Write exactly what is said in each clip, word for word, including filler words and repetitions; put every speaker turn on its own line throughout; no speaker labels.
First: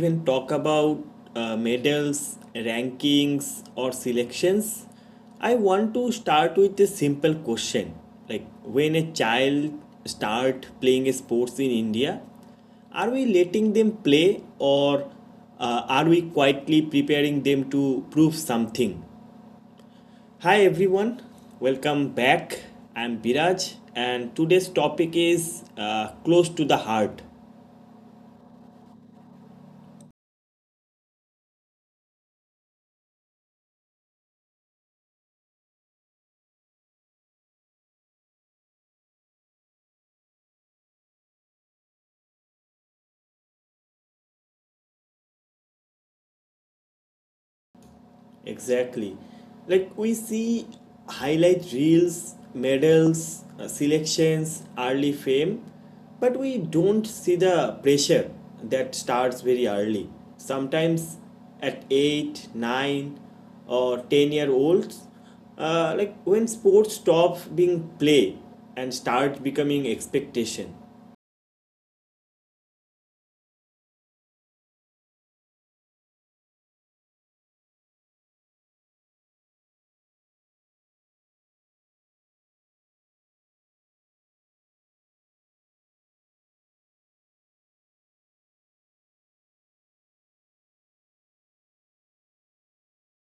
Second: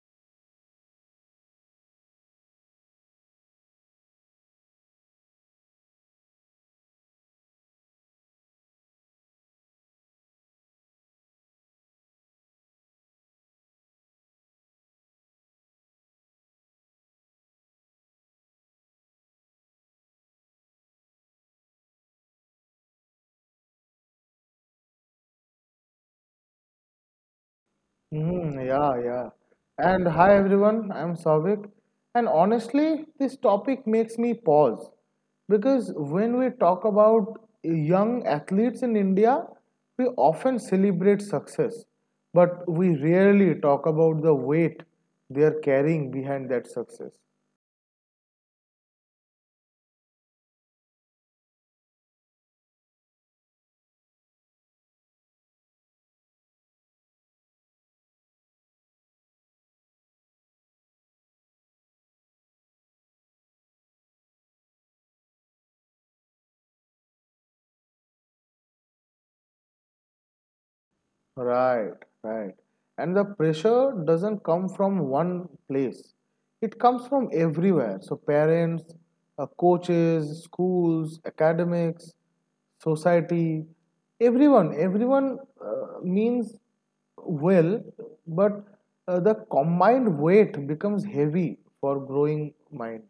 even talk about uh, medals, rankings, or selections, I want to start with a simple question. Like, when a child start playing sports in India, are we letting them play or uh, are we quietly preparing them to prove something? Hi everyone, welcome back. I'm Biraj, and today's topic is uh, close to the heart.
Hmm, yeah, yeah. And hi everyone, I'm Savik. And honestly, this topic makes me pause because when we talk about young athletes in India, we often celebrate success, but we rarely talk about the weight they are carrying behind that success.
Exactly. Like we see highlight reels, medals, uh, selections, early fame, but we don't see the pressure that starts very early. Sometimes at eight, nine, or ten year olds, uh, like when sports stop being play and start becoming expectation.
Right, right. And the pressure doesn't come from one place. It comes from everywhere. So parents, uh, coaches, schools, academics, society, everyone, everyone uh, means well, but uh, the combined weight becomes heavy for growing mind.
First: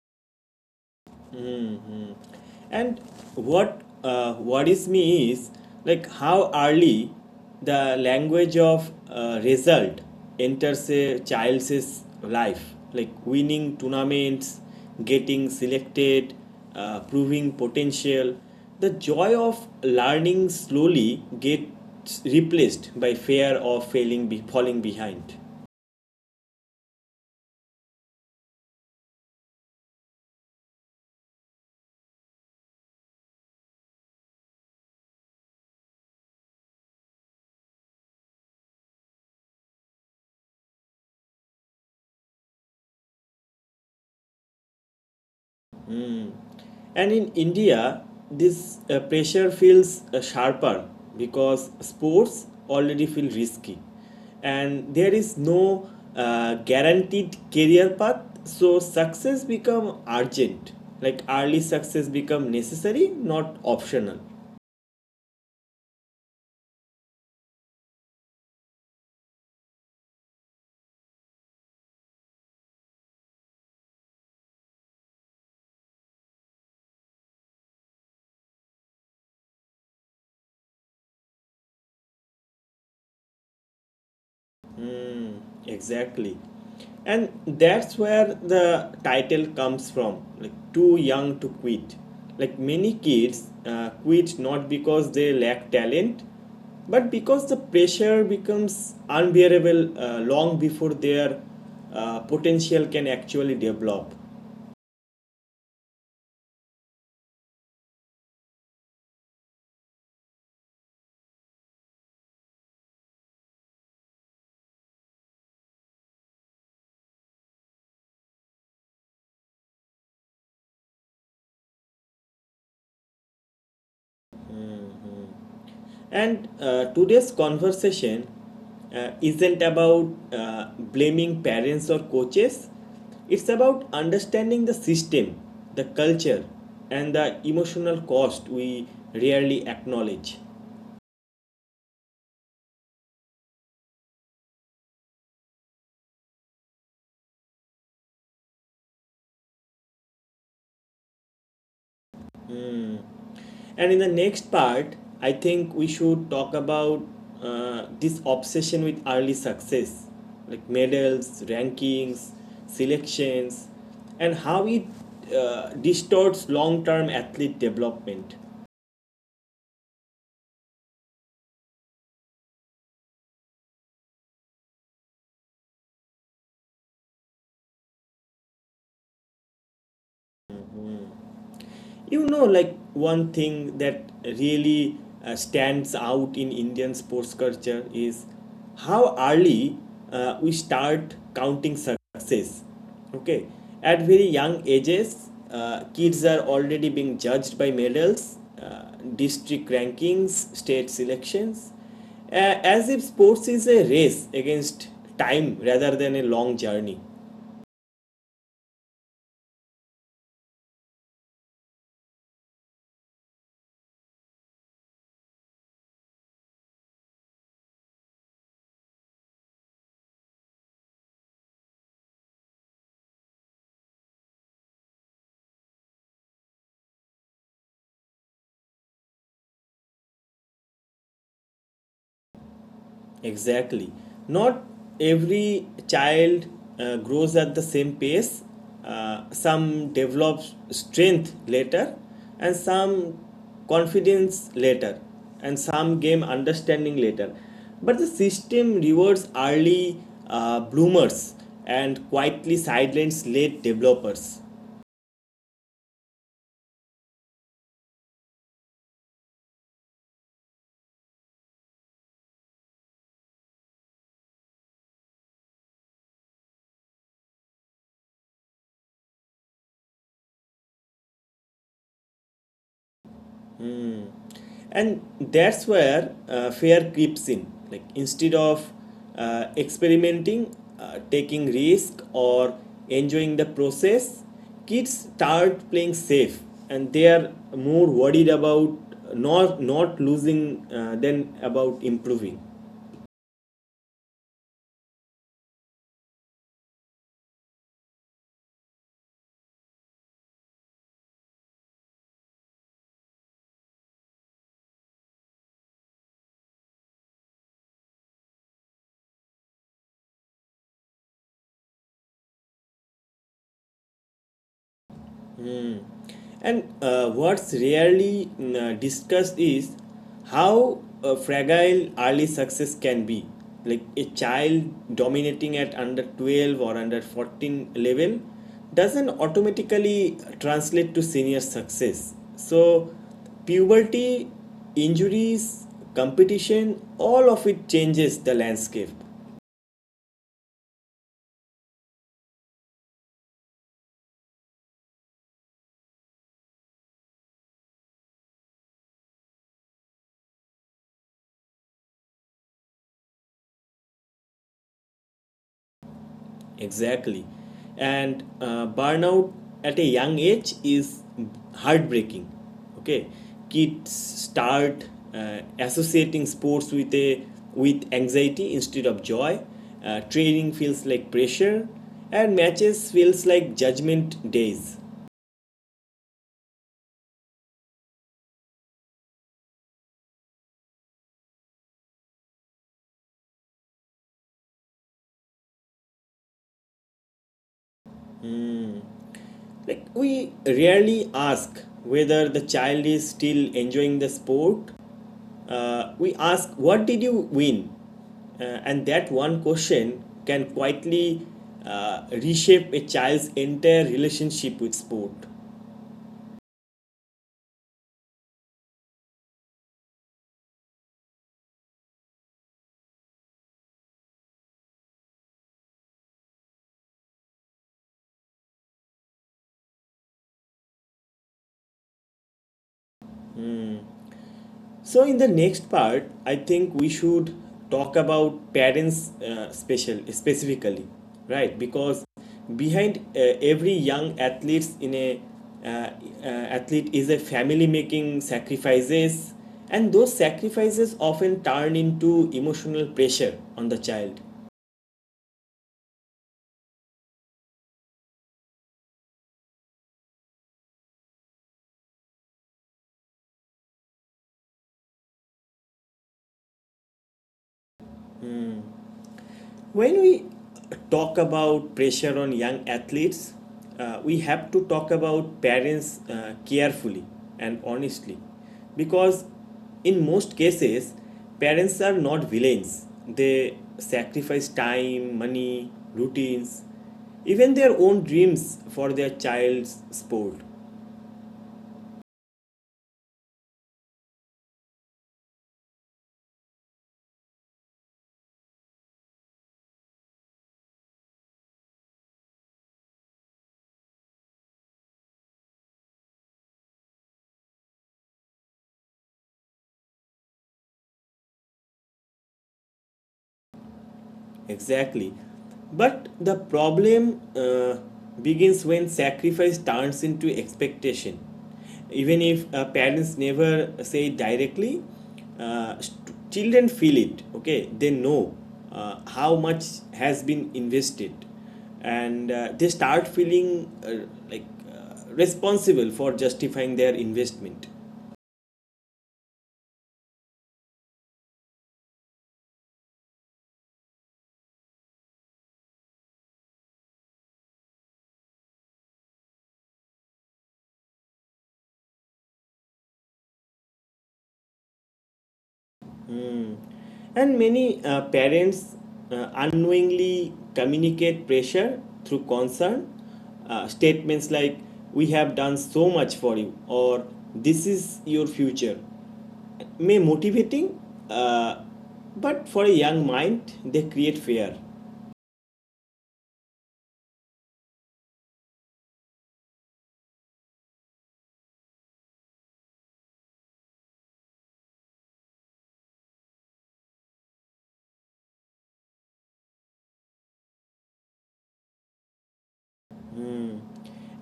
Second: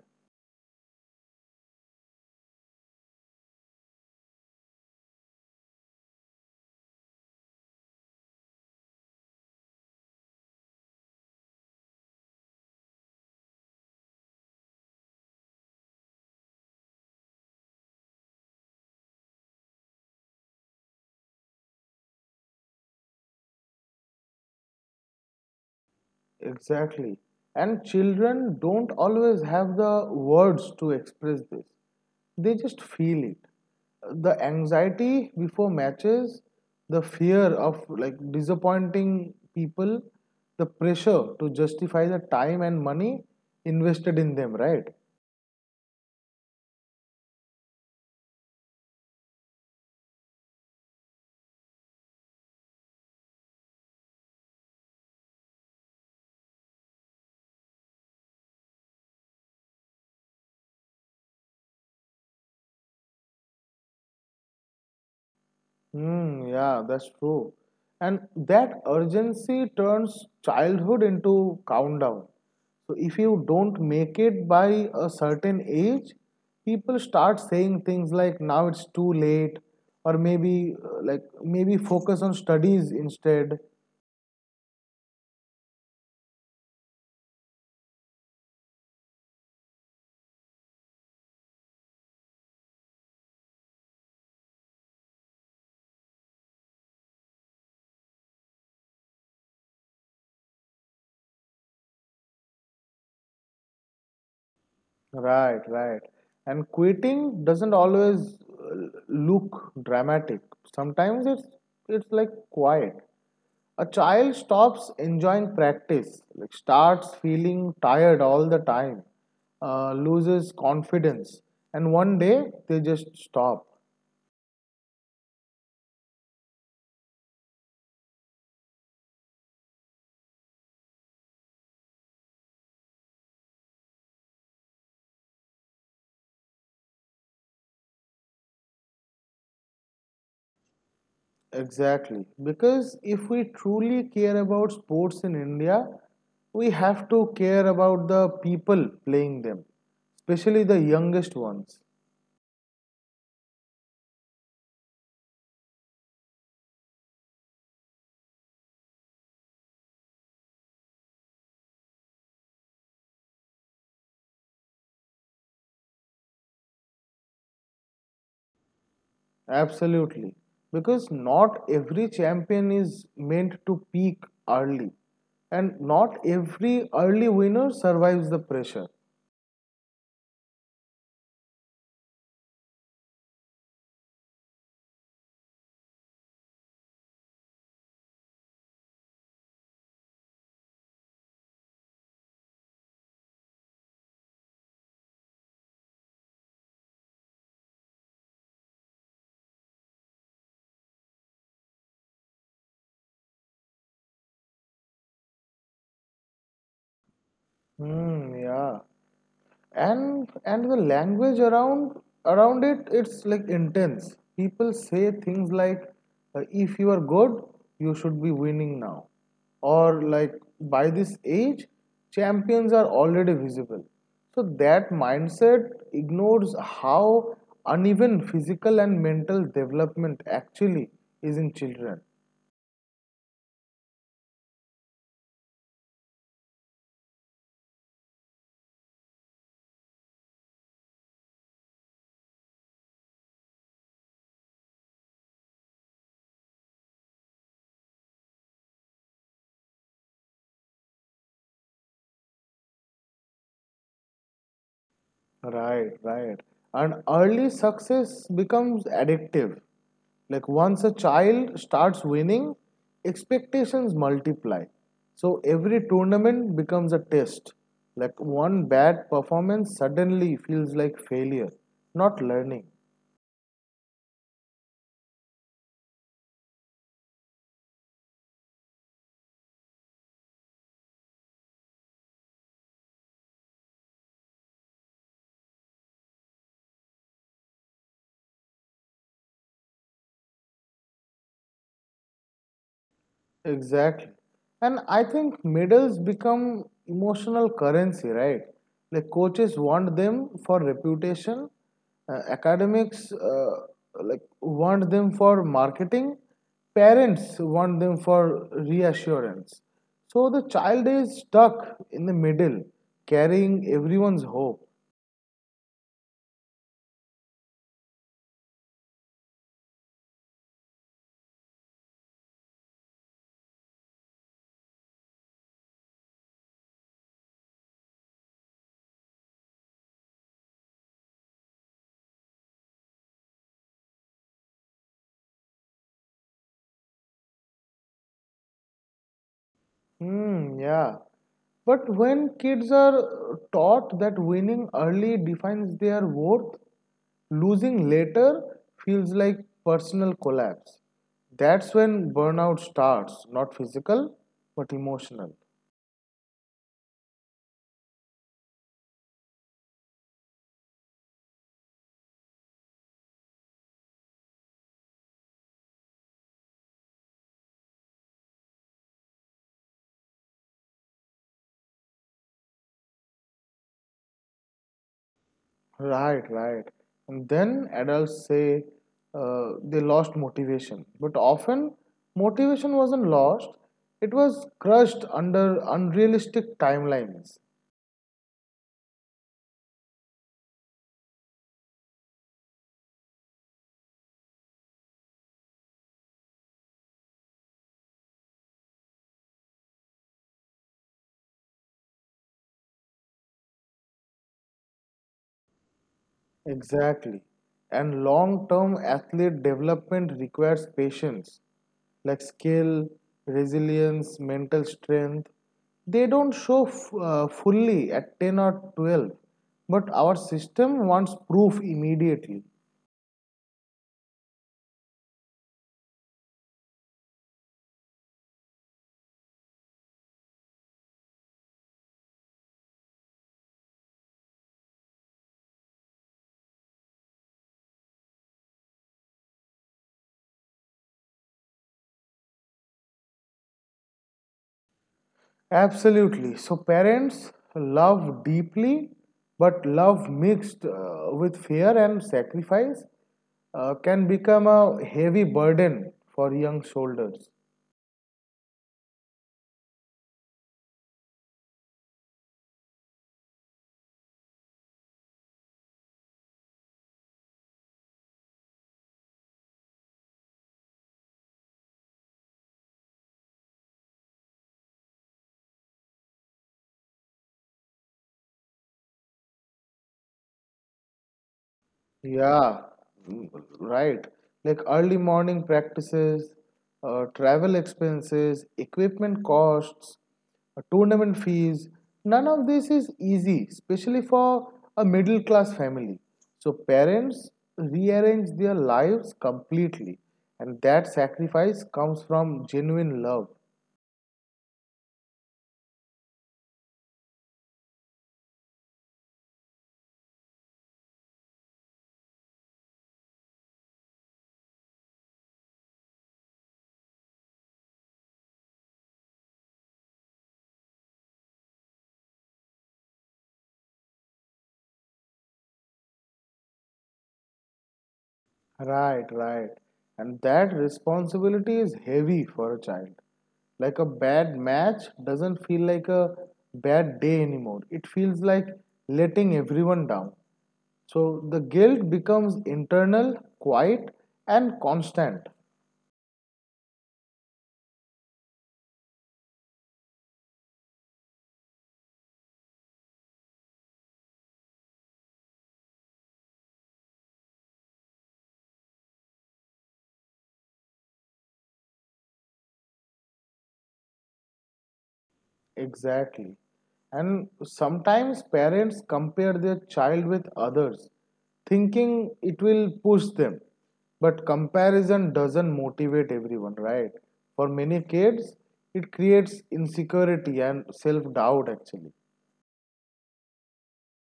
And what uh, worries me is like how early the language of uh, result enters a child's life, like winning tournaments, getting selected, uh, proving potential. The joy of learning slowly gets replaced by fear of failing, be- falling behind.
Exactly. And children don't always have the words to express this. They just feel it. The anxiety before matches, the fear of like disappointing people, the pressure to justify the time and money invested in them, right?
And in India, this uh, pressure feels uh, sharper because sports already feel risky and there is no uh, guaranteed career path, so success become urgent, like early success become necessary, not optional.
Hmm, yeah, that's true. And that urgency turns childhood into countdown. So if you don't make it by a certain age, people start saying things like now it's too late, or maybe uh, like maybe focus on studies instead.
Exactly. And that's where the title comes from, like too young to quit. Like many kids uh, quit not because they lack talent, but because the pressure becomes unbearable uh, long before their uh, potential can actually develop.
Right, right. And quitting doesn't always uh, look dramatic. Sometimes it's it's like quiet. A child stops enjoying practice, like starts feeling tired all the time, uh, loses confidence, and one day they just stop.
And uh, today's conversation uh, isn't about uh, blaming parents or coaches, it's about understanding the system, the culture, and the emotional cost we rarely acknowledge.
Exactly. Because if we truly care about sports in India, we have to care about the people playing them, especially the youngest ones.
And in the next part, I think we should talk about uh, this obsession with early success, like medals, rankings, selections, and how it uh, distorts long term athlete development.
Absolutely. Because not every champion is meant to peak early, and not every early winner survives the pressure.
You know, like one thing that really uh, stands out in Indian sports culture is how early uh, we start counting success. Okay, at very young ages, uh, kids are already being judged by medals, uh, district rankings, state selections, uh, as if sports is a race against time rather than a long journey.
Hmm, yeah. and and the language around around it it's like intense. People say things like uh, if you are good, you should be winning now, or like, by this age champions are already visible. So that mindset ignores how uneven physical and mental development actually is in children.
Exactly. Not every child uh, grows at the same pace. Uh, some develop strength later, and some confidence later, and some gain understanding later. But the system rewards early uh, bloomers and quietly sidelines late developers.
Right, right. And early success becomes addictive. Like once a child starts winning, expectations multiply. So every tournament becomes a test. Like one bad performance suddenly feels like failure, not learning.
And that's where uh, fear creeps in, like instead of uh, experimenting, uh, taking risk or enjoying the process, kids start playing safe and they are more worried about not not losing uh, than about improving.
Exactly. And I think medals become emotional currency, right? Like coaches want them for reputation, uh, academics uh, like want them for marketing, parents want them for reassurance. So the child is stuck in the middle, carrying everyone's hope.
And uh, what's rarely mm, uh, discussed is how uh, fragile early success can be. Like a child dominating at under twelve or under fourteen level doesn't automatically translate to senior success. So, puberty, injuries, competition, all of it changes the landscape.
Hmm, yeah. But when kids are taught that winning early defines their worth, Losing later feels like personal collapse. That's when burnout starts, not physical, but emotional.
Exactly. And uh, burnout at a young age is heartbreaking. Okay. Kids start uh, associating sports with a with anxiety instead of joy. Uh, training feels like pressure and matches feels like judgment days.
Right, right. And then adults say uh, they lost motivation. But often, motivation wasn't lost, it was crushed under unrealistic timelines.
Like we rarely ask whether the child is still enjoying the sport. Uh, we ask, "What did you win?" Uh, and that one question can quietly uh, reshape a child's entire relationship with sport.
Exactly. And long term athlete development requires patience, like skill, resilience, mental strength. They don't show f- uh, fully at ten or twelve, but our system wants proof immediately.
So, in the next part, I think we should talk about parents uh, special specifically, right? Because behind uh, every young athletes in a uh, uh, athlete is a family making sacrifices, and those sacrifices often turn into emotional pressure on the child.
Absolutely. So, parents love deeply, but love mixed uh, with fear and sacrifice uh, can become a heavy burden for young shoulders.
When we talk about pressure on young athletes, uh, we have to talk about parents uh, carefully and honestly because, in most cases, parents are not villains. They sacrifice time, money, routines, even their own dreams for their child's sport.
Yeah, mm, right. Like early morning practices, uh, travel expenses, equipment costs, uh, tournament fees. None of this is easy, especially for a middle class family. So parents rearrange their lives completely, and that sacrifice comes from genuine love.
Exactly. But the problem uh, begins when sacrifice turns into expectation. Even if uh, parents never say it directly, uh, st- children feel it. Okay, they know uh, how much has been invested, and uh, they start feeling uh, like uh, responsible for justifying their investment.
Right, right. And that responsibility is heavy for a child. Like a bad match doesn't feel like a bad day anymore. It feels like letting everyone down. So the guilt becomes internal, quiet, and constant.
And many uh, parents uh, unknowingly communicate pressure through concern, uh, statements like, "We have done so much for you," or "This is your future," may motivating, uh, but for a young mind, they create fear.
Exactly. And sometimes parents compare their child with others, thinking it will push them. But comparison doesn't motivate everyone, right? For many kids, it creates insecurity and self doubt actually.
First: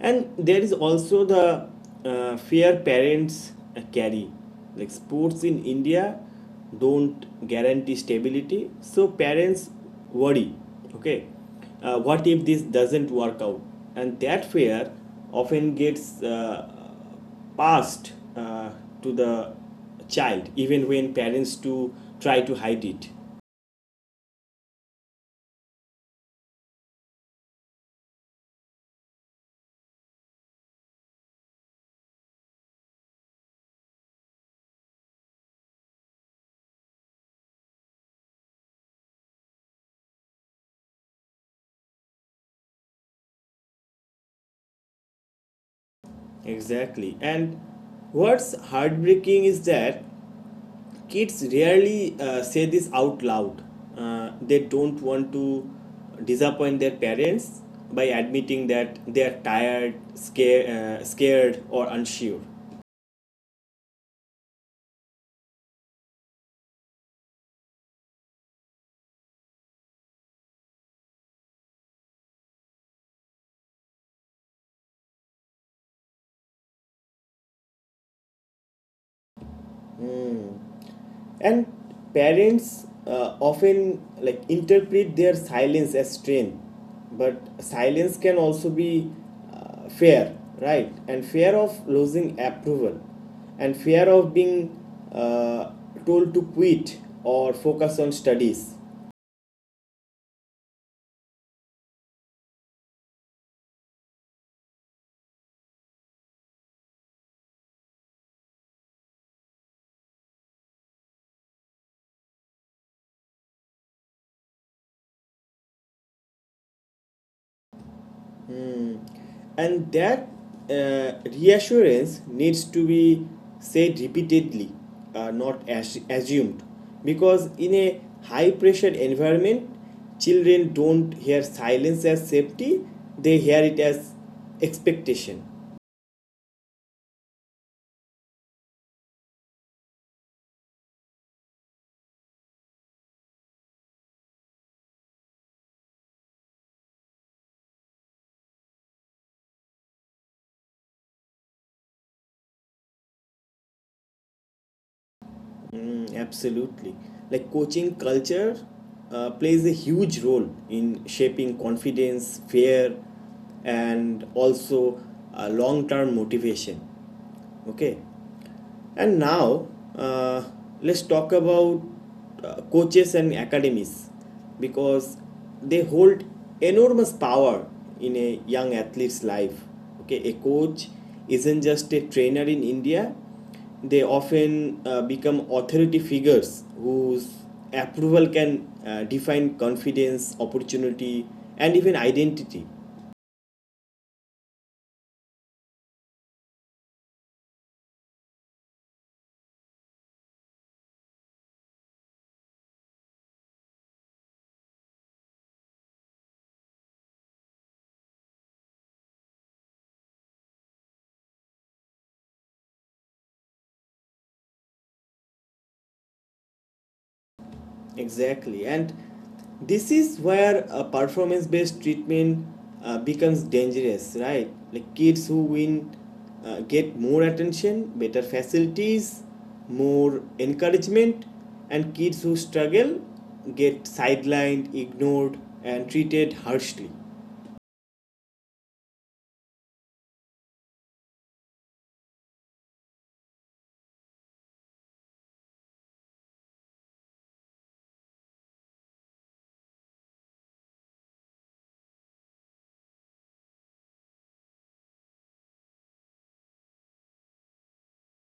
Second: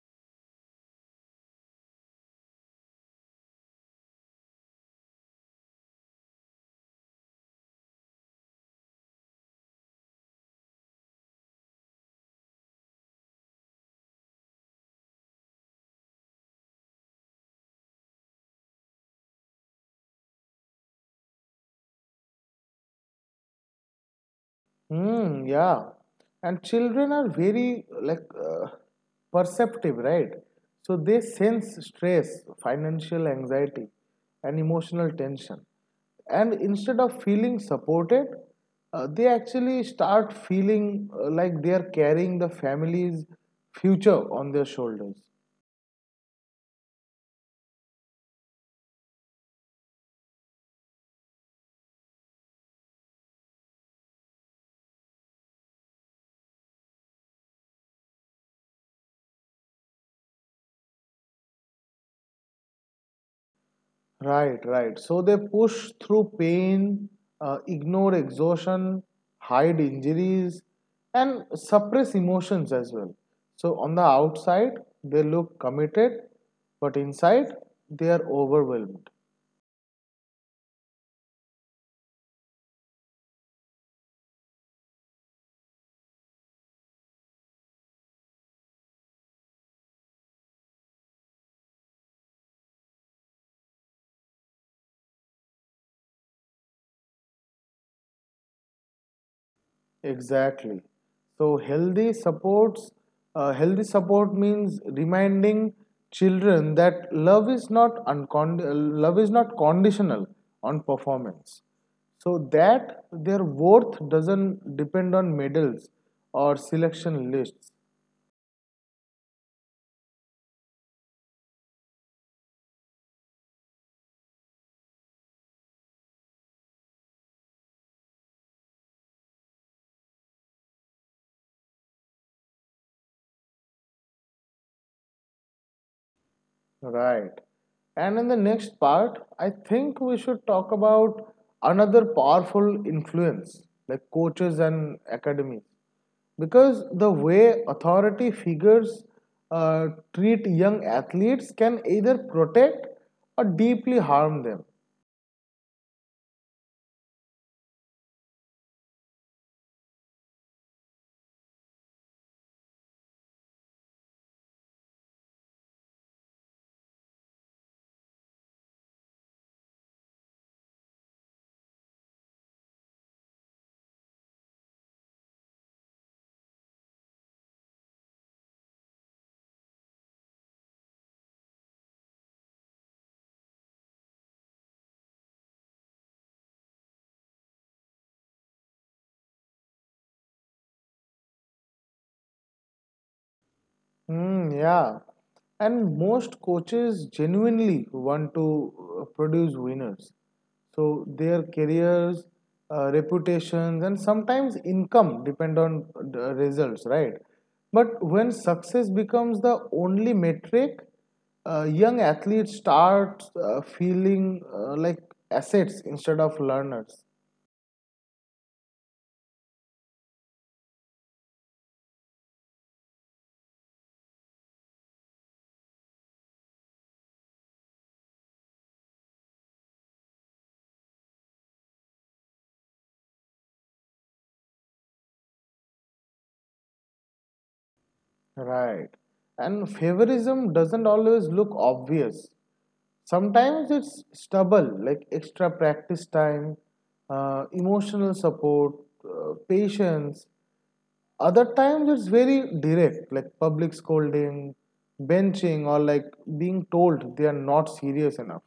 And there is also the uh, fear parents uh, carry. Like sports in India don't guarantee stability, so parents worry. Okay, uh, what if this doesn't work out? And that fear often gets uh, passed uh, to the child, even when parents to try to hide it.
Hmm. Yeah. And children are very like uh, perceptive, right? So they sense stress, financial anxiety, and emotional tension. And instead of feeling supported, uh, they actually start feeling uh, like they are carrying the family's future on their shoulders.
Exactly. And what's heartbreaking is that kids rarely uh, say this out loud. Uh, they don't want to disappoint their parents by admitting that they are tired, scare, uh, scared, or unsure.
Right, right. So they push through pain, uh, ignore exhaustion, hide injuries, and suppress emotions as well. So on the outside, they look committed, but inside, they are overwhelmed.
And parents uh, often like interpret their silence as strength, but silence can also be uh, fear, right? And fear of losing approval, and fear of being uh, told to quit or focus on studies.
Exactly. So healthy supports uh, healthy support means reminding children that love is not uncon- love is not conditional on performance. So that their worth doesn't depend on medals or selection lists.
And that uh, reassurance needs to be said repeatedly, uh, not as- assumed, because in a high pressure environment children don't hear silence as safety, they hear it as expectation.
Right. And in the next part, I think we should talk about another powerful influence, like coaches and academies. Because the way authority figures uh, treat young athletes can either protect or deeply harm them.
Mm, absolutely. Like coaching culture uh, plays a huge role in shaping confidence, fear, and also uh, long term motivation. Okay. And now uh, let's talk about uh, coaches and academies because they hold enormous power in a young athlete's life. Okay, a coach isn't just a trainer in India, they often uh, become authority figures whose approval can uh, define confidence, opportunity, and even identity.
Mm, yeah. And most coaches genuinely want to uh, produce winners. So their careers, uh, reputations, and sometimes income depend on the results, right? But when success becomes the only metric, uh, young athletes start uh, feeling uh, like assets instead of learners.
Exactly. And this is where a performance based treatment uh, becomes dangerous, right? Like kids who win uh, get more attention, better facilities, more encouragement, and kids who struggle get sidelined, ignored, and treated harshly.
Right. And favorism doesn't always look obvious. Sometimes it's stubble, like extra practice time, uh, emotional support, uh, patience. Other times it's very direct, like public scolding, benching, or like being told they are not serious enough.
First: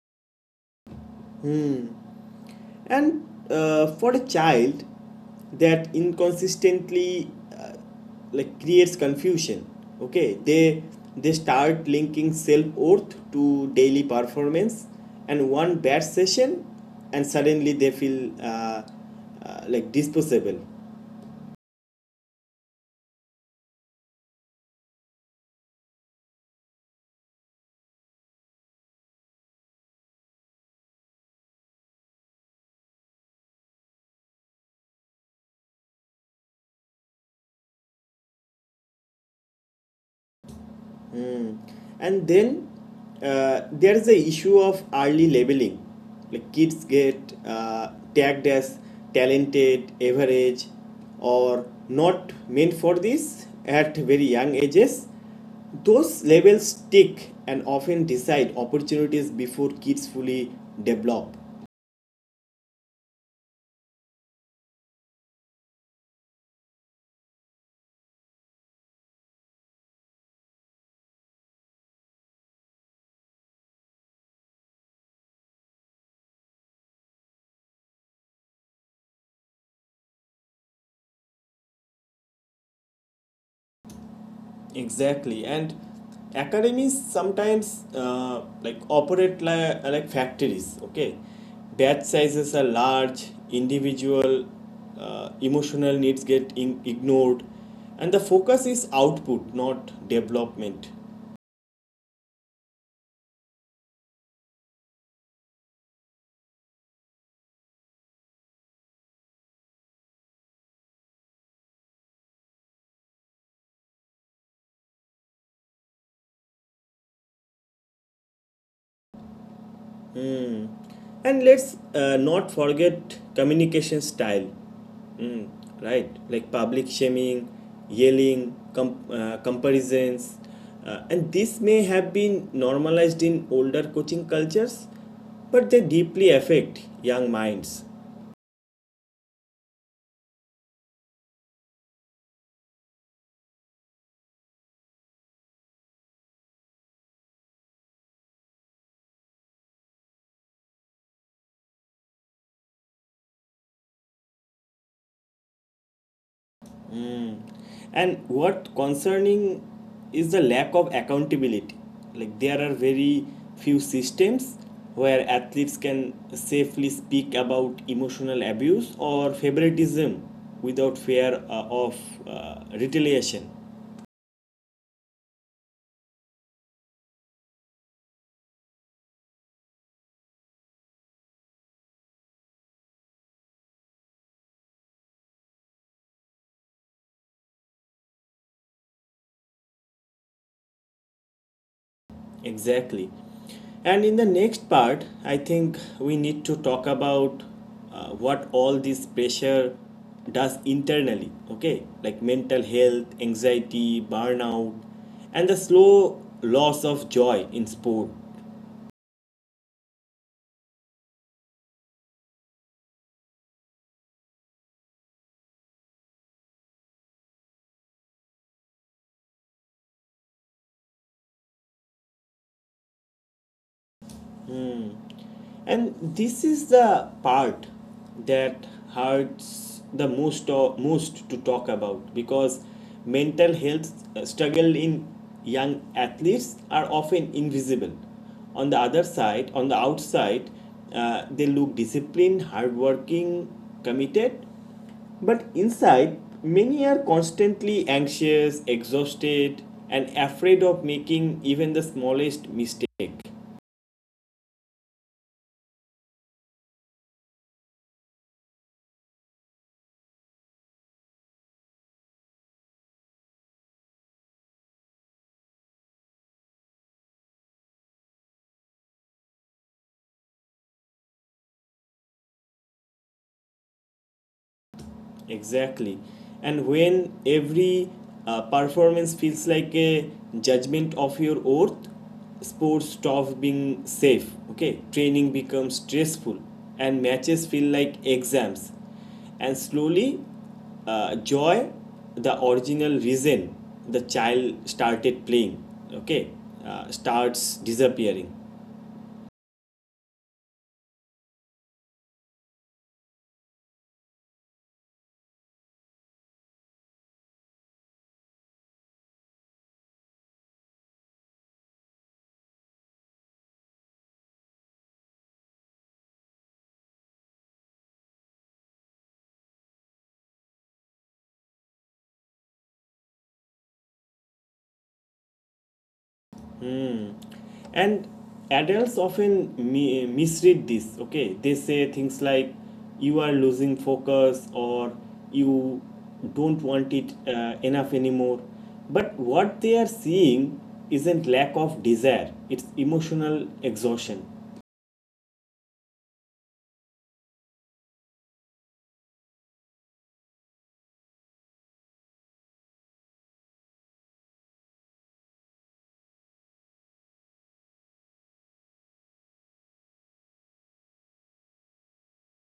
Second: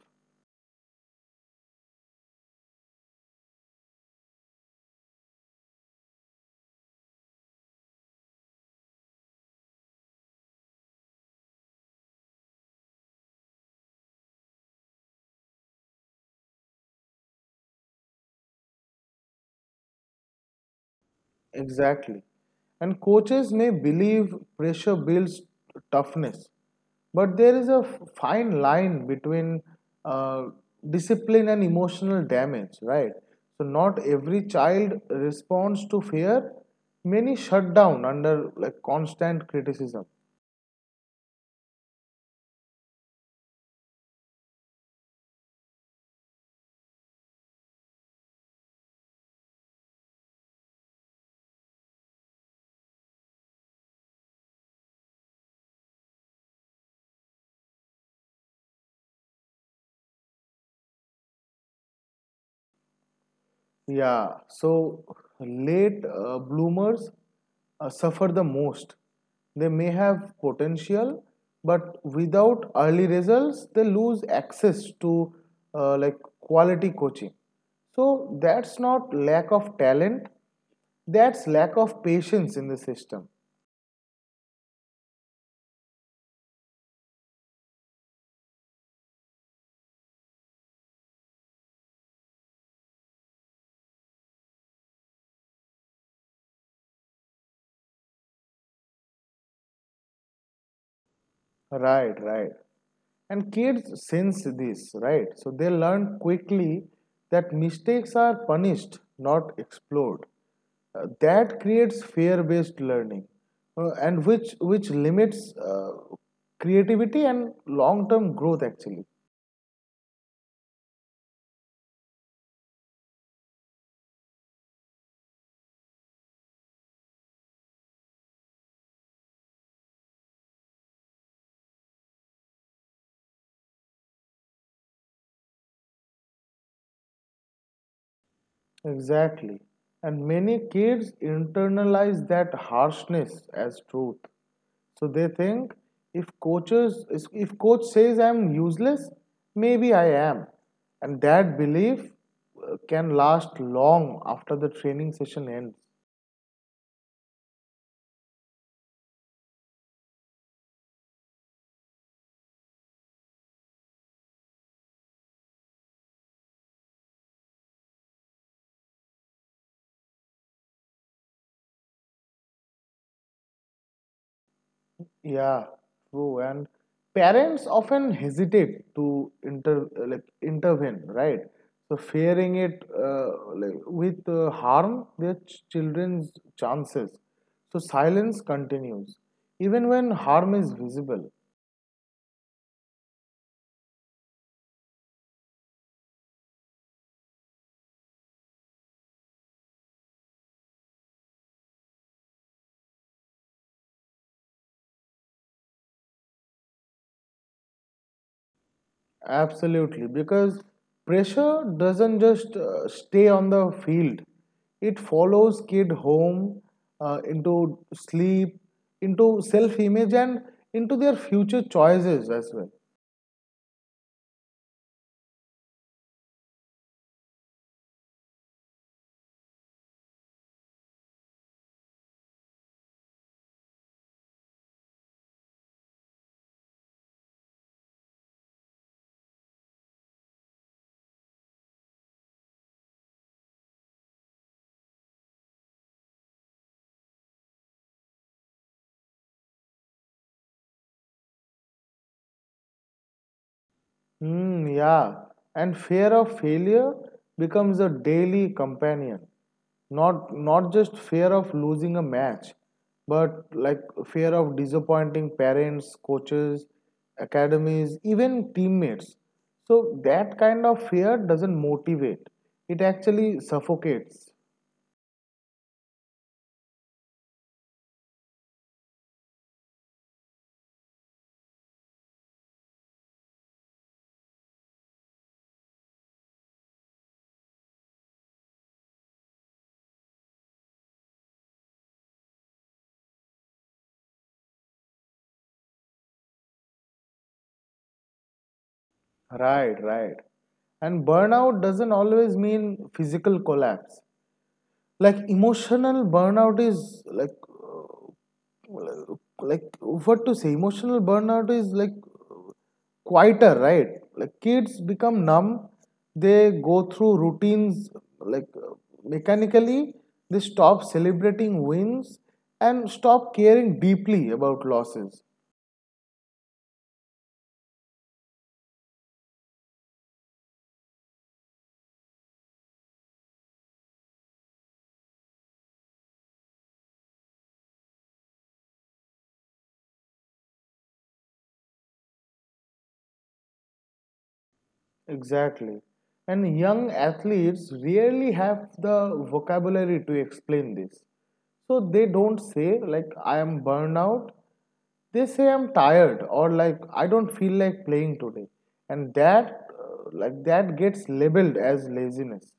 And uh, for a child, that inconsistently uh, like creates confusion. Okay, they they start linking self worth to daily performance, and one bad session, and suddenly they feel uh, uh, like disposable.
Exactly. And coaches may believe pressure builds toughness, but there is a f- fine line between uh, discipline and emotional damage, right? So, not every child responds to fear. Many shut down under like constant criticism.
Mm. And then uh, there is the issue of early labeling. Like kids get uh, tagged as talented, average, or not meant for this at very young ages. Those labels stick and often decide opportunities before kids fully develop.
Yeah, so late uh, bloomers uh, suffer the most. They may have potential, but without early results, they lose access to uh, like quality coaching. So that's not lack of talent, that's lack of patience in the system.
Exactly. And academies sometimes uh, like operate like, like factories. Okay, batch sizes are large, individual uh, emotional needs get in- ignored, and the focus is output, not development.
Right, right. And kids sense this, right? So they learn quickly that mistakes are punished, not explored. Uh, that creates fear-based learning, uh, and which which limits uh, creativity and long-term growth actually.
And let's uh, not forget communication style, mm, right? Like public shaming, yelling, com- uh, comparisons. Uh, and this may have been normalized in older coaching cultures, but they deeply affect young minds.
Exactly. And many kids internalize that harshness as truth. So they think if coaches if coach says I'm useless, maybe I am. And that belief uh, can last long after the training session ends.
Mm. And what concerning is the lack of accountability. Like there are very few systems where athletes can safely speak about emotional abuse or favoritism without fear uh, of uh, retaliation.
Yeah, true. And parents often hesitate to inter like intervene, right? So fearing it uh, like, with uh, harm their ch- children's chances. So silence continues, even when harm is visible.
Exactly. And in the next part, I think we need to talk about uh, what all this pressure does internally, okay? Like mental health, anxiety, burnout, and the slow loss of joy in sport.
Absolutely, because pressure doesn't just uh, stay on the field. It follows kid home, uh, into sleep, into self-image, and into their future choices as well.
And this is the part that hurts the most to- most to talk about because mental health uh, struggle in young athletes are often invisible on the other side, on the outside, uh, they look disciplined, hardworking, committed, but inside, many are constantly anxious, exhausted, and afraid of making even the smallest mistake.
Hmm, yeah. And fear of failure becomes a daily companion. Not not just fear of losing a match, but like fear of disappointing parents, coaches, academies, even teammates. So that kind of fear doesn't motivate. It actually suffocates.
Exactly. And when every uh, performance feels like a judgment of your worth, sports stop being safe. Okay, training becomes stressful, and matches feel like exams. And slowly, uh, joy, the original reason the child started playing, okay, uh, starts disappearing.
Right, right. And burnout doesn't always mean physical collapse. Like emotional burnout is like uh, like what to say emotional burnout is like quieter, right? Like kids become numb. They go through routines like, uh, mechanically. They stop celebrating wins and stop caring deeply about losses.
And adults often mi- misread this, okay? They say things like, "You are losing focus," or "You don't want it uh, enough anymore." But what they are seeing isn't lack of desire, it's emotional exhaustion.
Exactly. And young athletes rarely have the vocabulary to explain this. So they don't say, like, I am burned out. They say, I'm tired, or like, I don't feel like playing today. And that, uh, like, that gets labeled as laziness.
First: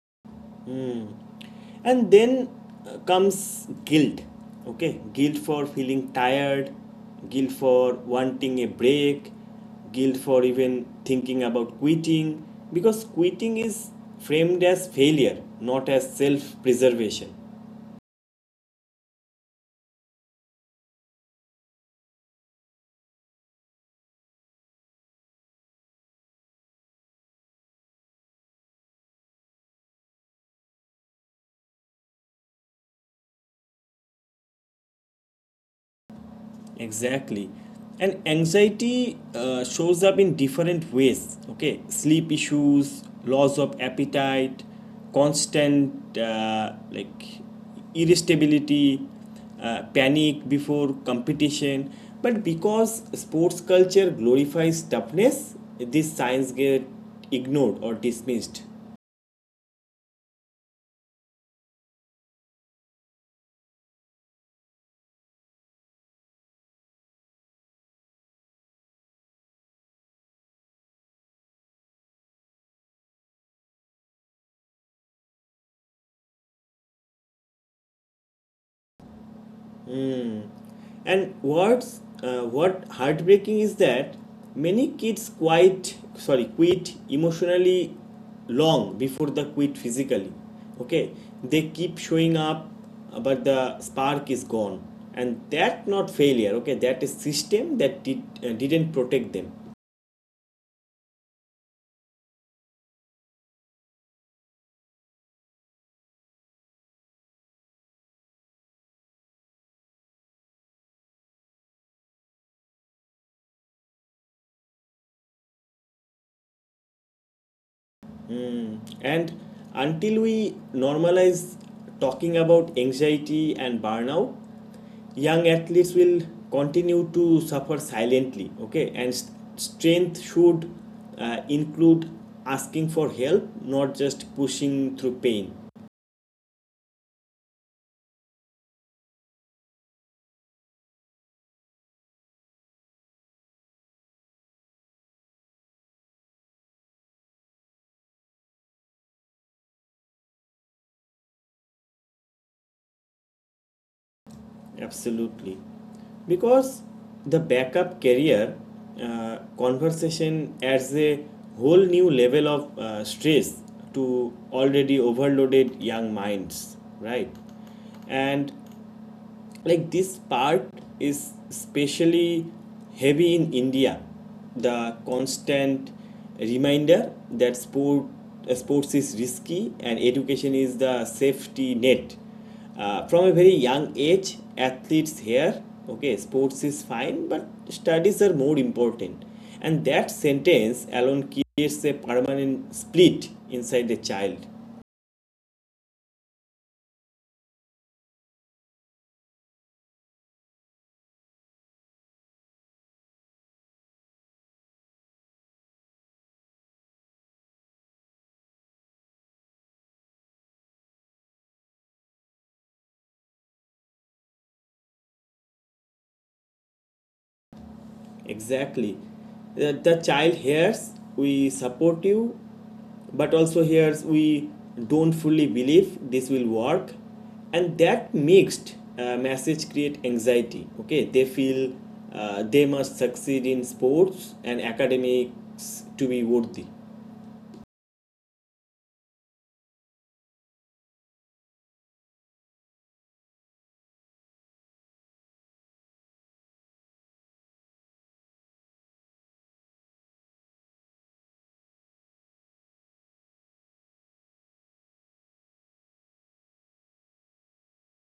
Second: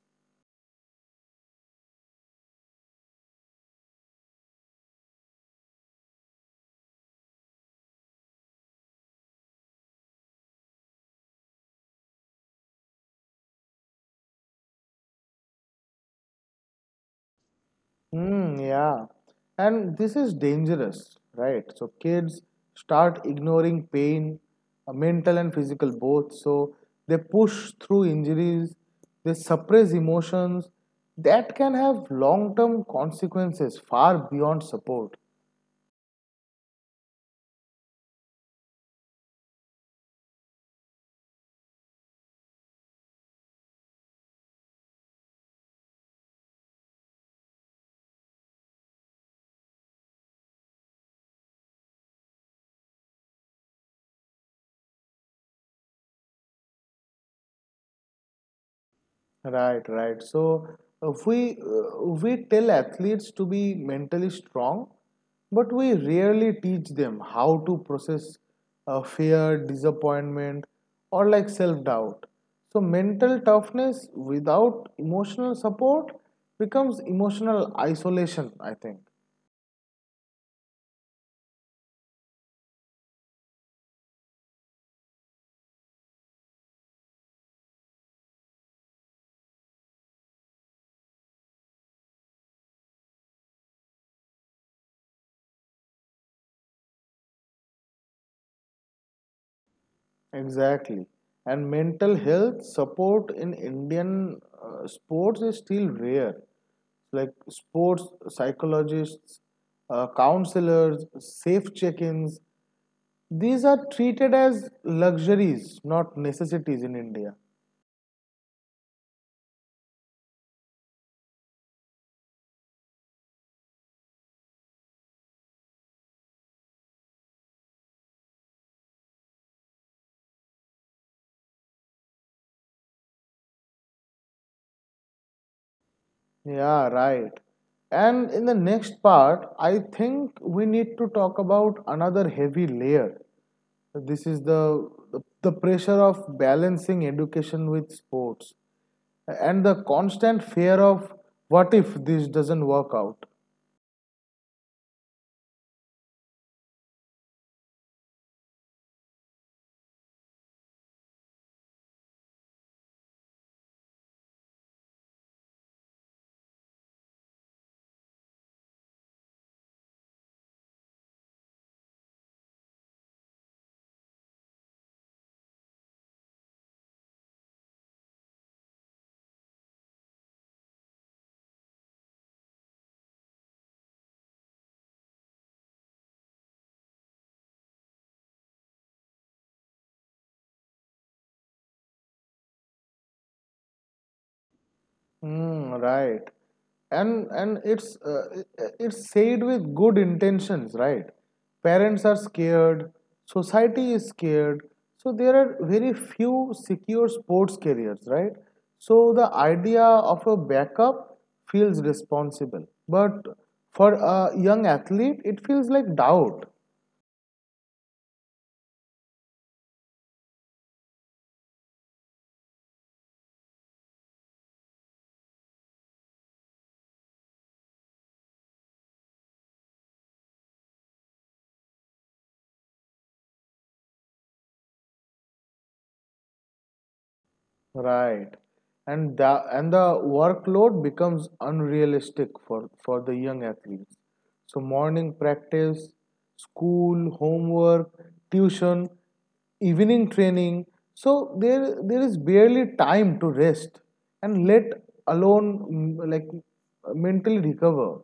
And then uh, comes guilt. Okay, guilt for feeling tired, guilt for wanting a break, guilt for even thinking about quitting, because quitting is framed as failure, not as self preservation.
Mm, yeah. And this is dangerous, right? So kids start ignoring pain, uh, mental and physical both. So they push through injuries, they suppress emotions that can have long-term consequences far beyond support.
Exactly. And anxiety uh, shows up in different ways. Okay, sleep issues, loss of appetite, constant uh, like irritability, uh, panic before competition. But because sports culture glorifies toughness, these signs get ignored or dismissed.
Right, right. So uh, we uh, we tell athletes to be mentally strong, but we rarely teach them how to process uh, fear, disappointment, or like self-doubt. So mental toughness without emotional support becomes emotional isolation, I think.
And what's uh, what heartbreaking is that many kids quite sorry quit emotionally long before they quit physically. Okay, they keep showing up, uh, but the spark is gone, and that not failure. Okay, that is system that did uh, didn't protect them.
Exactly. And mental health support in Indian uh, sports is still rare. Like sports psychologists, uh, counselors, safe check ins, these are treated as luxuries, not necessities in India.
And until we normalize talking about anxiety and burnout, young athletes will continue to suffer silently. Okay, and st- strength should uh, include asking for help, not just pushing through pain.
Yeah, right. And in the next part, I think we need to talk about another heavy layer. This is the, the, the pressure of balancing education with sports, and the constant fear of what if this doesn't work out.
Absolutely. Because the backup carrier uh, conversation adds a whole new level of uh, stress to already overloaded young minds, right? And like this part is especially heavy in India, the constant reminder that sport uh, sports is risky and education is the safety net. Uh, from a very young age athletes here, okay, sports is fine but studies are more important, and that sentence alone creates a permanent split inside the child.
Mm, right. And and it's uh, it's said with good intentions, right? Parents are scared, society is scared, so there are very few secure sports careers, right? So the idea of a backup feels responsible, but for a young athlete it feels like doubt.
Exactly. The, the child hears "we support you," but also hears "we don't fully believe this will work," and that mixed uh, message create anxiety. Okay, they feel uh, they must succeed in sports and academics to be worthy.
Right. And the and the workload becomes unrealistic for, for the young athletes. So morning practice, school, homework, tuition, evening training. So there there is barely time to rest, and let alone mm, like mentally recover.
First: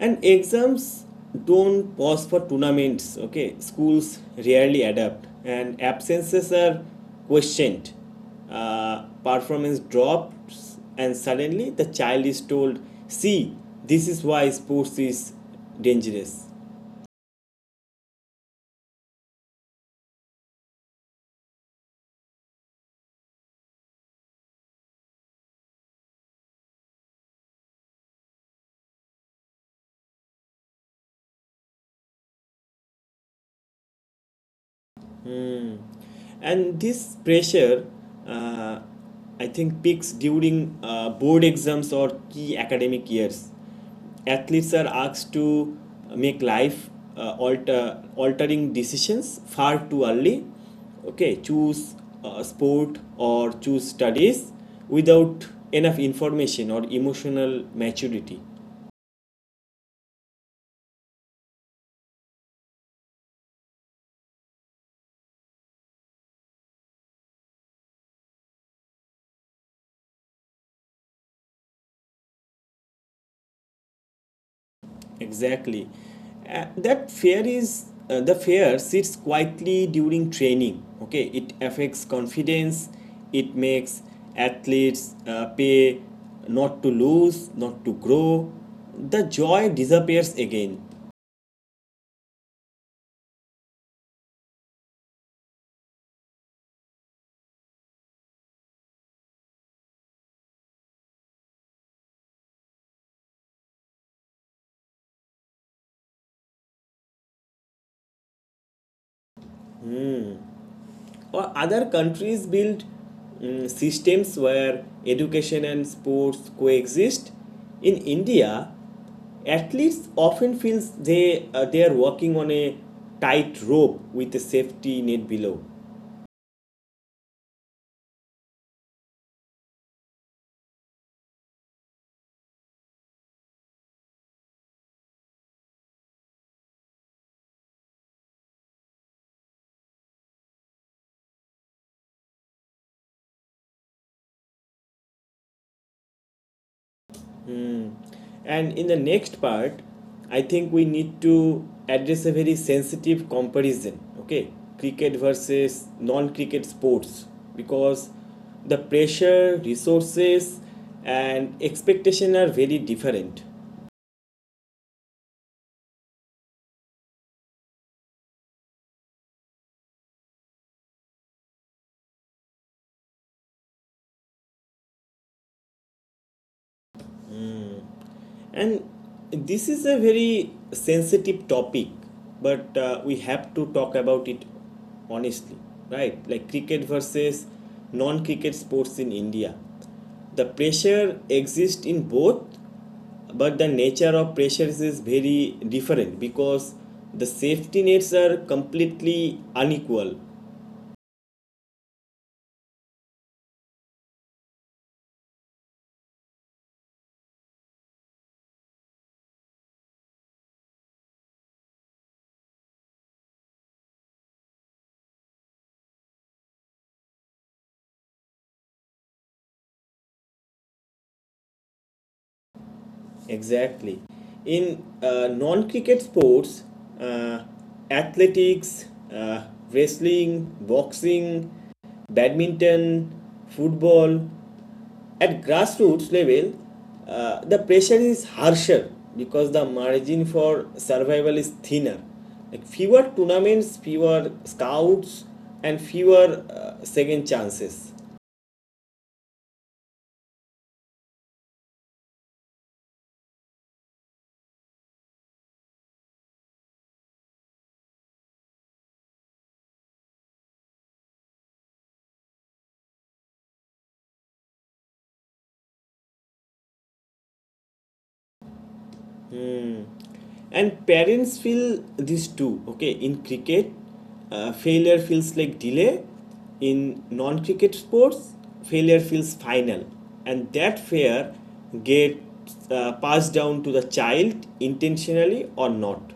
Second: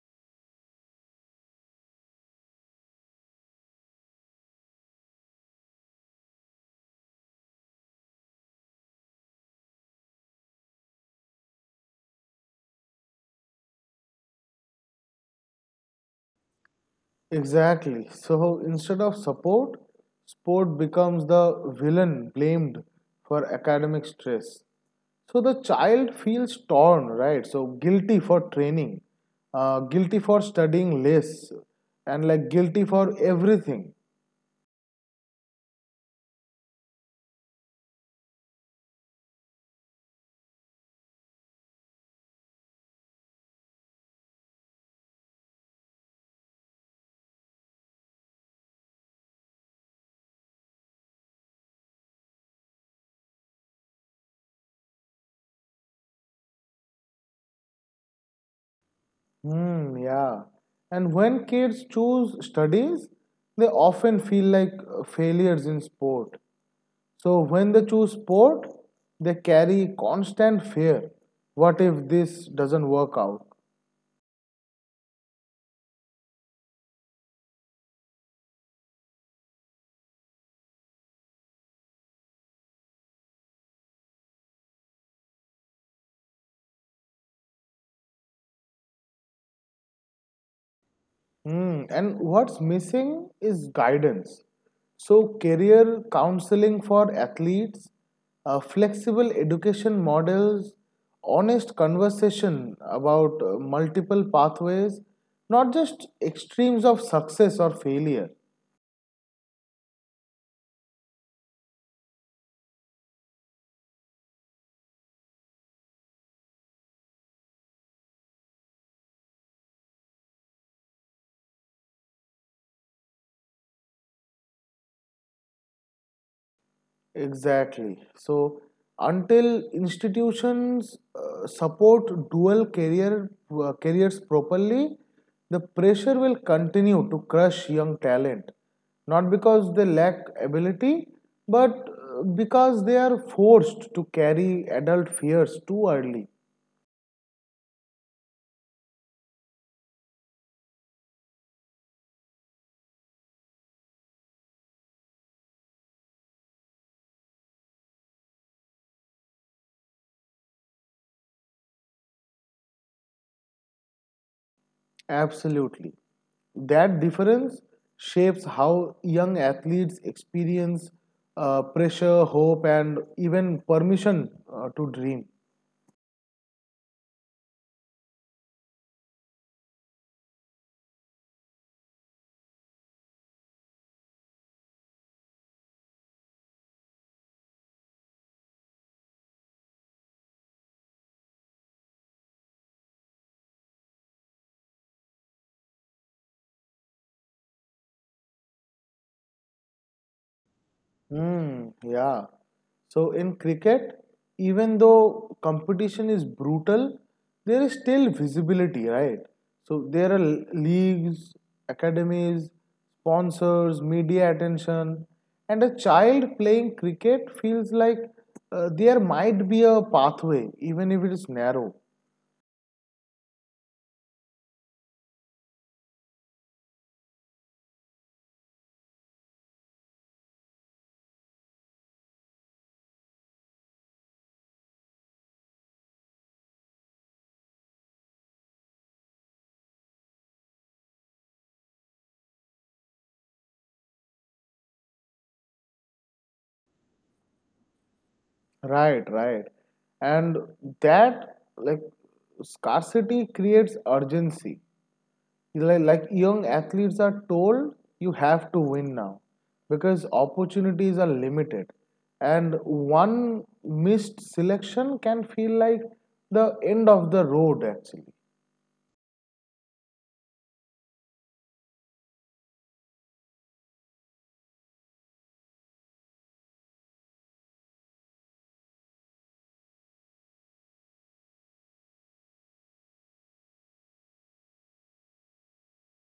And exams don't pause for tournaments, okay? Schools rarely adapt, and absences are questioned. Uh, performance drops, and suddenly the child is told, "See, this is why sports is dangerous."
Exactly. So instead of support, sport becomes the villain blamed for academic stress. So the child feels torn, right? So guilty for training, uh, guilty for studying less, and like guilty for everything.
Hmm. And this pressure, uh, I think, peaks during uh, board exams or key academic years. Athletes are asked to make life uh, alter, altering decisions far too early. Okay, choose uh, sport or choose studies without enough information or emotional maturity.
Hmm, yeah. And when kids choose studies, they often feel like uh, failures in sport. So when they choose port, they carry constant fear. What if this doesn't work out?
Exactly. Uh, that fear is uh, The fear sits quietly during training. Okay, it affects confidence. It makes athletes uh, pay not to lose, not to grow. The joy disappears again.
Hmm. And what's missing is guidance. So career counseling for athletes, uh, flexible education models, honest conversation about uh, multiple pathways, not just extremes of success or failure.
Or other countries build mm, systems where education and sports coexist. In india, athletes often feel they uh, they are walking on a tight rope with a safety net below.
Exactly. So until institutions uh, support dual career uh, careers properly, the pressure will continue to crush young talent. Not because they lack ability, but uh, because they are forced to carry adult fears too early.
And in the next part, I think we need to address a very sensitive comparison, okay? Cricket versus non cricket sports, because the pressure, resources, and expectation are very different.
Absolutely. That difference shapes how young athletes experience uh, pressure, hope, and even permission uh, to dream.
And this is a very sensitive topic, but uh, we have to talk about it honestly, right? Like cricket versus non cricket sports in India. The pressure exists in both, but the nature of pressures is very different because the safety nets are completely unequal.
Hmm, yeah. So in cricket, even though competition is brutal, there is still visibility, right? So there are leagues, academies, sponsors, media attention, and a child playing cricket feels like uh, there might be a pathway, even if it is narrow.
Exactly. In uh, non cricket sports, uh, athletics, uh, wrestling, boxing, badminton, football, at grassroots level, uh, the pressure is harsher because the margin for survival is thinner. Like fewer tournaments, fewer scouts, and fewer uh, second chances.
Right, right. And that, like, scarcity creates urgency. like, like young athletes are told you have to win now because opportunities are limited, and one missed selection can feel like the end of the road actually.
And parents feel this too. Okay, in cricket, uh, failure feels like delay. In non cricket sports, failure feels final, and that fear gets uh, passed down to the child, intentionally or not.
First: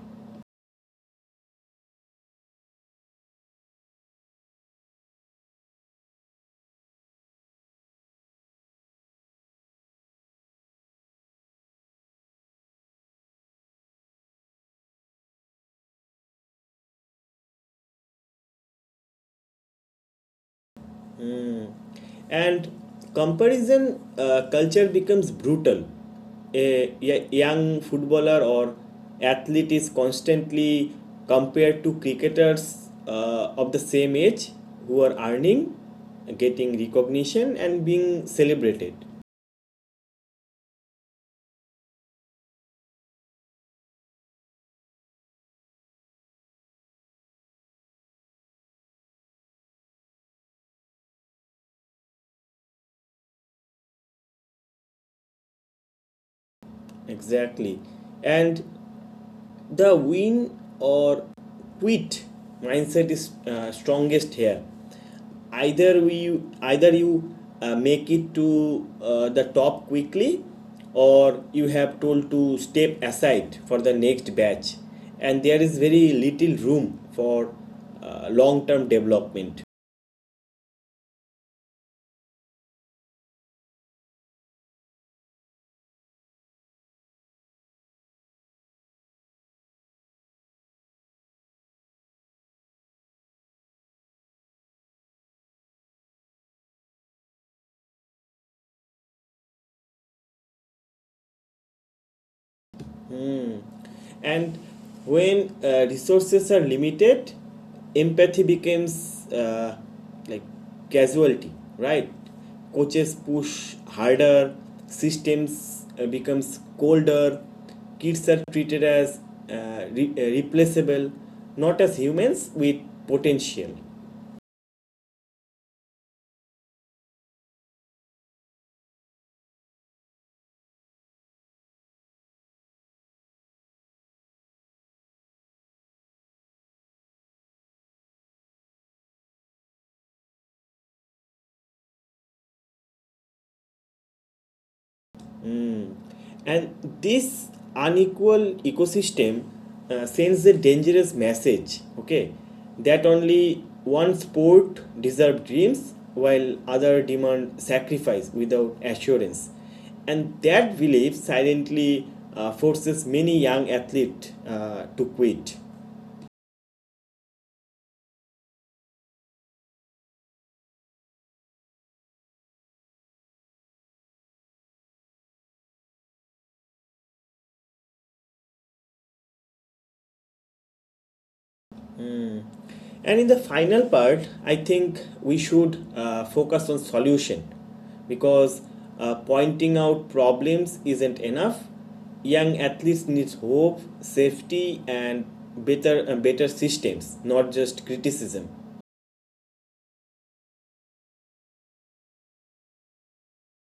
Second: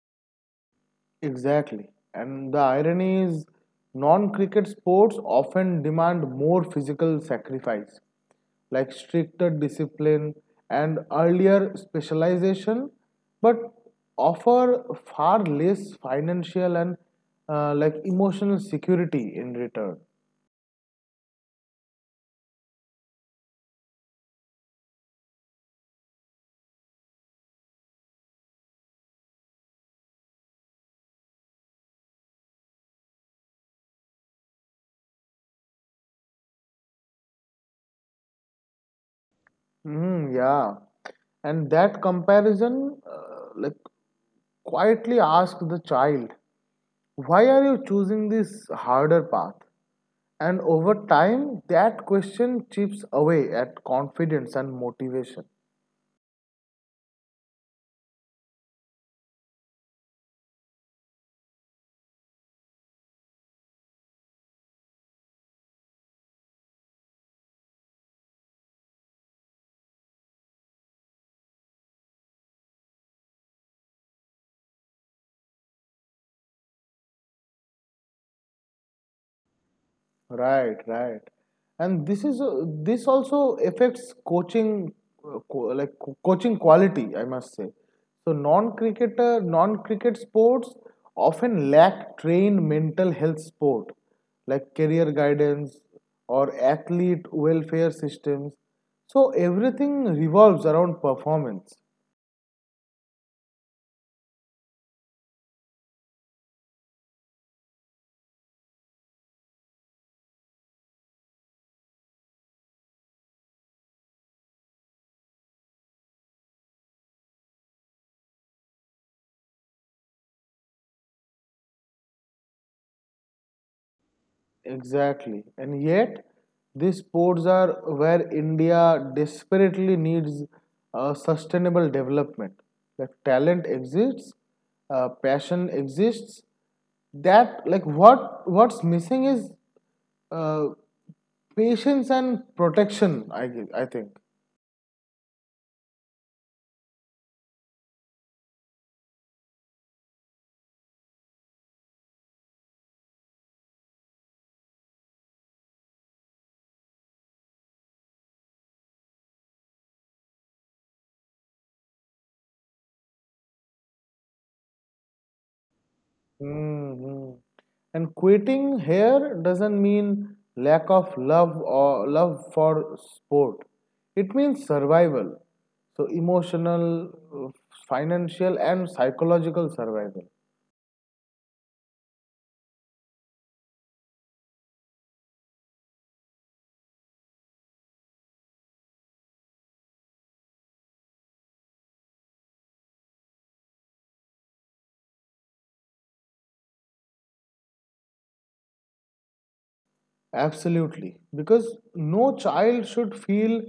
Exactly. And the irony is, non cricket sports often demand more physical sacrifice, like stricter discipline and earlier specialization, but offer far less financial and uh, like emotional security in return.
And comparison uh, culture becomes brutal. A, a young footballer or athlete is constantly compared to cricketers uh, of the same age who are earning, getting recognition, and being celebrated.
Mm, yeah. And that comparison, uh, like, quietly asks the child, why are you choosing this harder path? And over time, that question chips away at confidence and motivation.
Exactly. And the win or quit mindset is uh, strongest here. Either we, either you uh, make it to uh, the top quickly, or you have told to step aside for the next batch, and there is very little room for uh, long-term development.
Right, right. And this is uh, this also affects coaching, uh, co- like co- coaching quality, I must say. So non-cricketer, non-cricket sports often lack trained mental health support, like career guidance or athlete welfare systems. So everything revolves around performance.
And when uh, resources are limited, empathy becomes uh, like casualty, right? Coaches push harder, systems uh, becomes colder, kids are treated as uh, re- uh, replaceable, not as humans with potential.
Exactly. And yet, these sports are where India desperately needs uh, sustainable development. Like talent exists, uh, passion exists. That like what what's missing is uh, patience and protection, I gue- I think.
Mm. And this unequal ecosystem uh, sends a dangerous message, okay, that only one sport deserves dreams while other demand sacrifice without assurance. And that belief silently uh, forces many young athletes uh, to quit.
Hmm. And quitting here doesn't mean lack of love or love for sport. It means survival. So emotional, uh, financial, and psychological survival.
And in the final part, I think we should uh, focus on solution, because uh, pointing out problems isn't enough. Young athletes need hope, safety, and better and better systems, not just criticism.
Absolutely. Because no child should feel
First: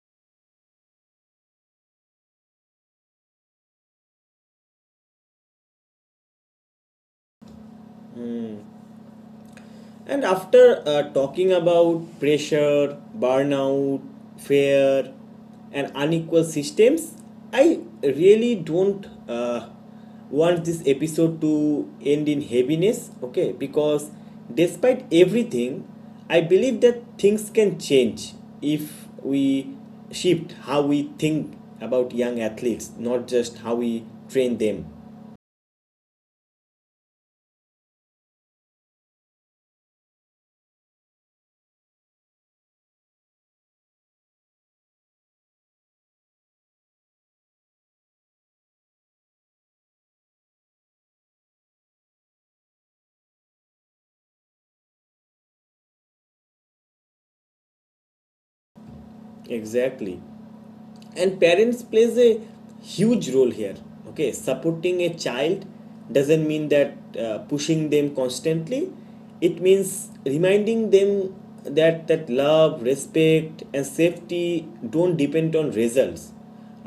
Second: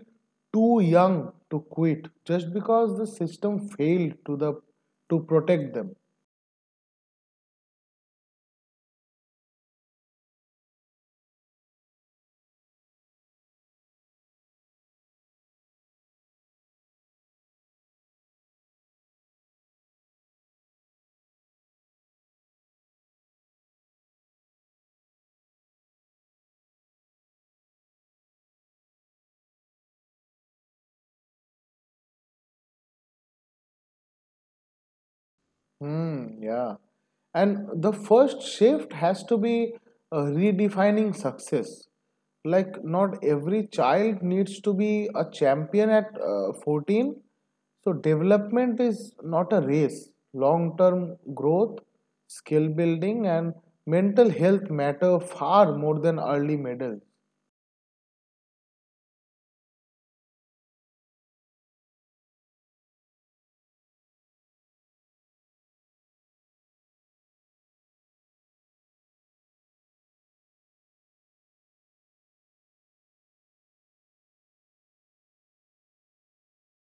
too young to quit just because the system failed to the to protect them.
And after uh, talking about pressure, burnout, fear, and unequal systems, I really don't uh, want this episode to end in heaviness, okay? Because despite everything, I believe that things can change if we shift how we think about young athletes, not just how we train them.
Hmm. yeah. And the first shift has to be uh, redefining success. Like, not every child needs to be a champion at uh, fourteen. So, development is not a race. Long term growth, skill building, and mental health matter far more than early medals.
Exactly. And parents plays a huge role here. Okay, supporting a child doesn't mean that uh, pushing them constantly. It means reminding them that that love, respect, and safety don't depend on results,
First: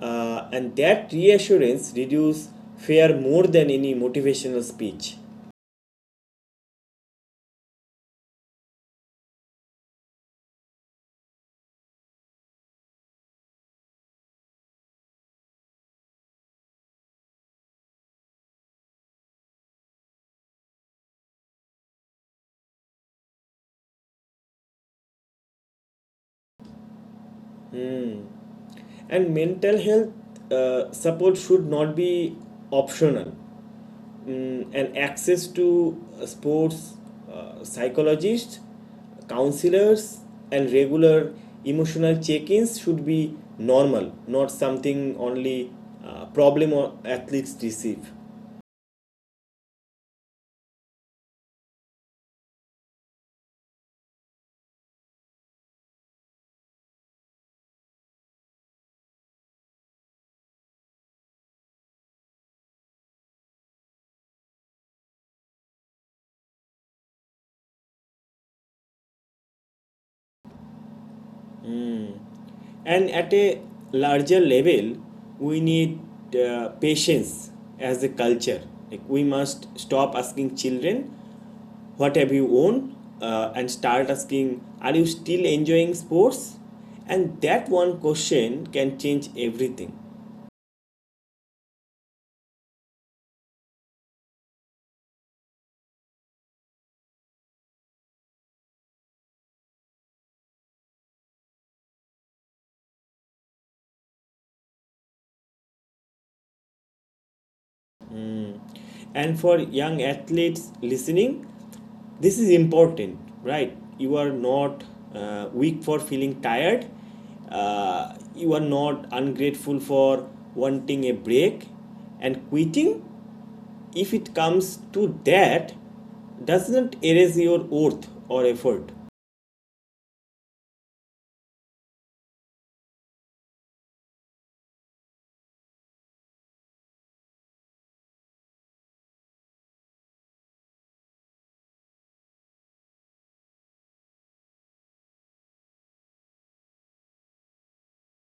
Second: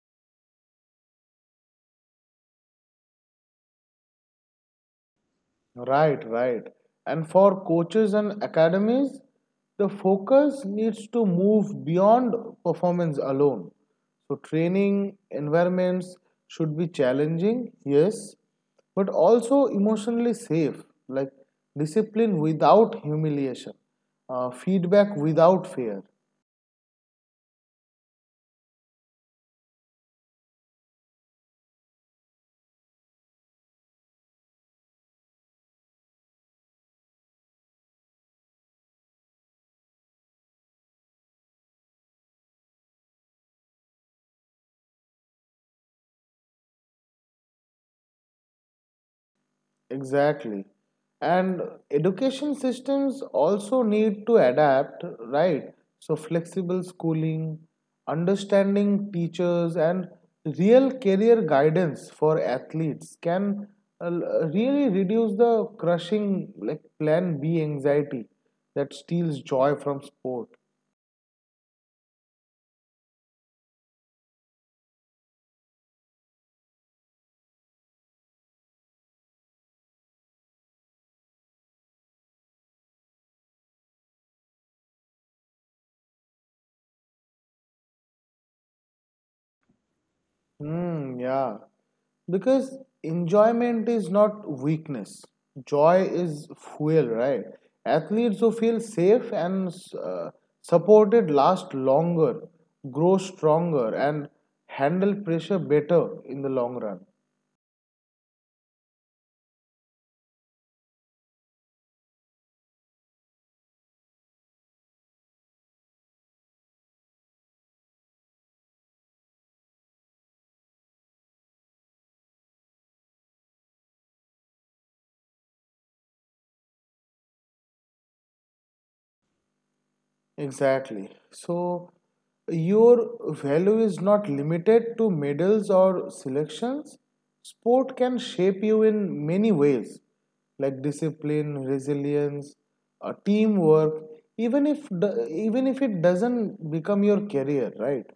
uh, and that reassurance reduces fear more than any motivational speech.
Right, right. And for coaches and academies, the focus needs to move beyond performance alone. So, training environments should be challenging, yes, but also emotionally safe, like discipline without humiliation, uh, feedback without fear.
And mental health uh, support should not be optional, and access to uh, sports uh, psychologists, counselors, and regular emotional check ins should be normal, not something only uh, problem or athletes receive.
Exactly. And education systems also need to adapt, right? So, flexible schooling, understanding teachers, and real career guidance for athletes can uh, really reduce the crushing like plan B anxiety that steals joy from sport.
And at a larger level, we need uh, patience as a culture. Like we must stop asking children, "What have you won?" Uh, and start asking, "Are you still enjoying sports?" And that one question can change everything.
Hmm. yeah. Because enjoyment is not weakness. Joy is fuel, right? Athletes who feel safe and uh, supported last longer, grow stronger, and handle pressure better in the long run.
And for young athletes listening, this is important, right? You are not uh, weak for feeling tired, uh, you are not ungrateful for wanting a break, and quitting, if it comes to that, doesn't erase your worth or effort.
Exactly. So your value is not limited to medals or selections. Sport can shape you in many ways, like discipline, resilience, uh, teamwork, even if the, even if it doesn't become your career, right?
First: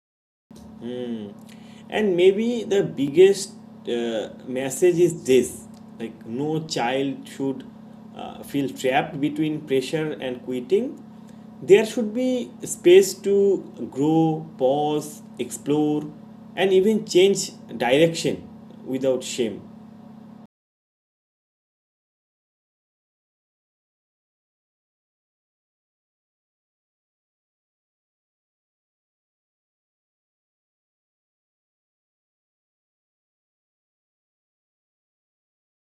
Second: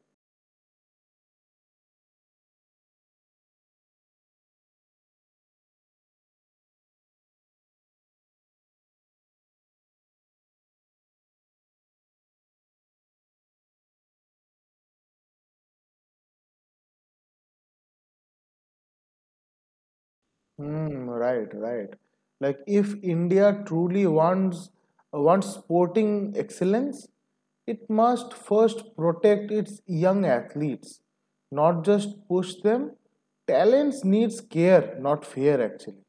And maybe the biggest uh, message is this. Like no child should uh, feel trapped between pressure and quitting. There should be space to grow, pause, explore, and even change direction without shame.
Hmm, right, right. Like if India truly wants wants sporting excellence, it must first protect its young athletes, not just push them. Talents needs care, not fear actually.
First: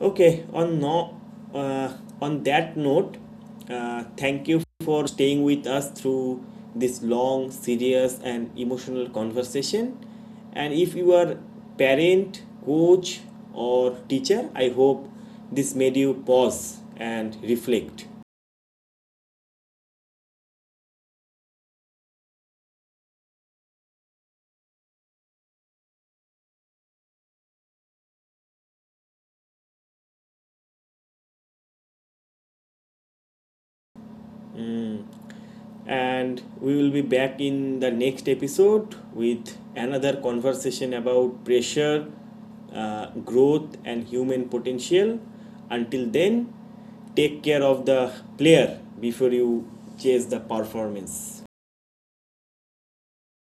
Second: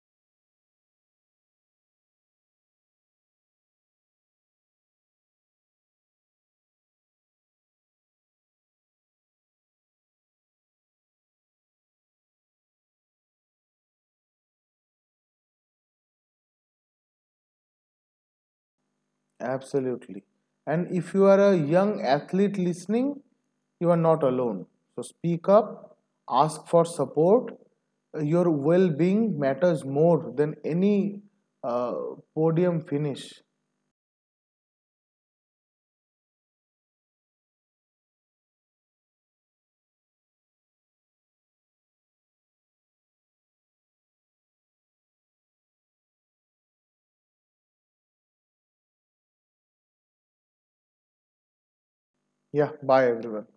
Okay, on no, uh, on that note, uh, thank you for staying with us through this long, serious, and emotional conversation. And if you are parent, coach, or teacher, I hope this made you pause and reflect.
Absolutely. And if you are a young athlete listening, you are not alone. So speak up, ask for support. Your well-being matters more than any uh, podium finish.
And we will be back in the next episode with another conversation about pressure, uh, growth, and human potential. Until then, take care of the player before you chase the performance.
Yeah, bye everyone.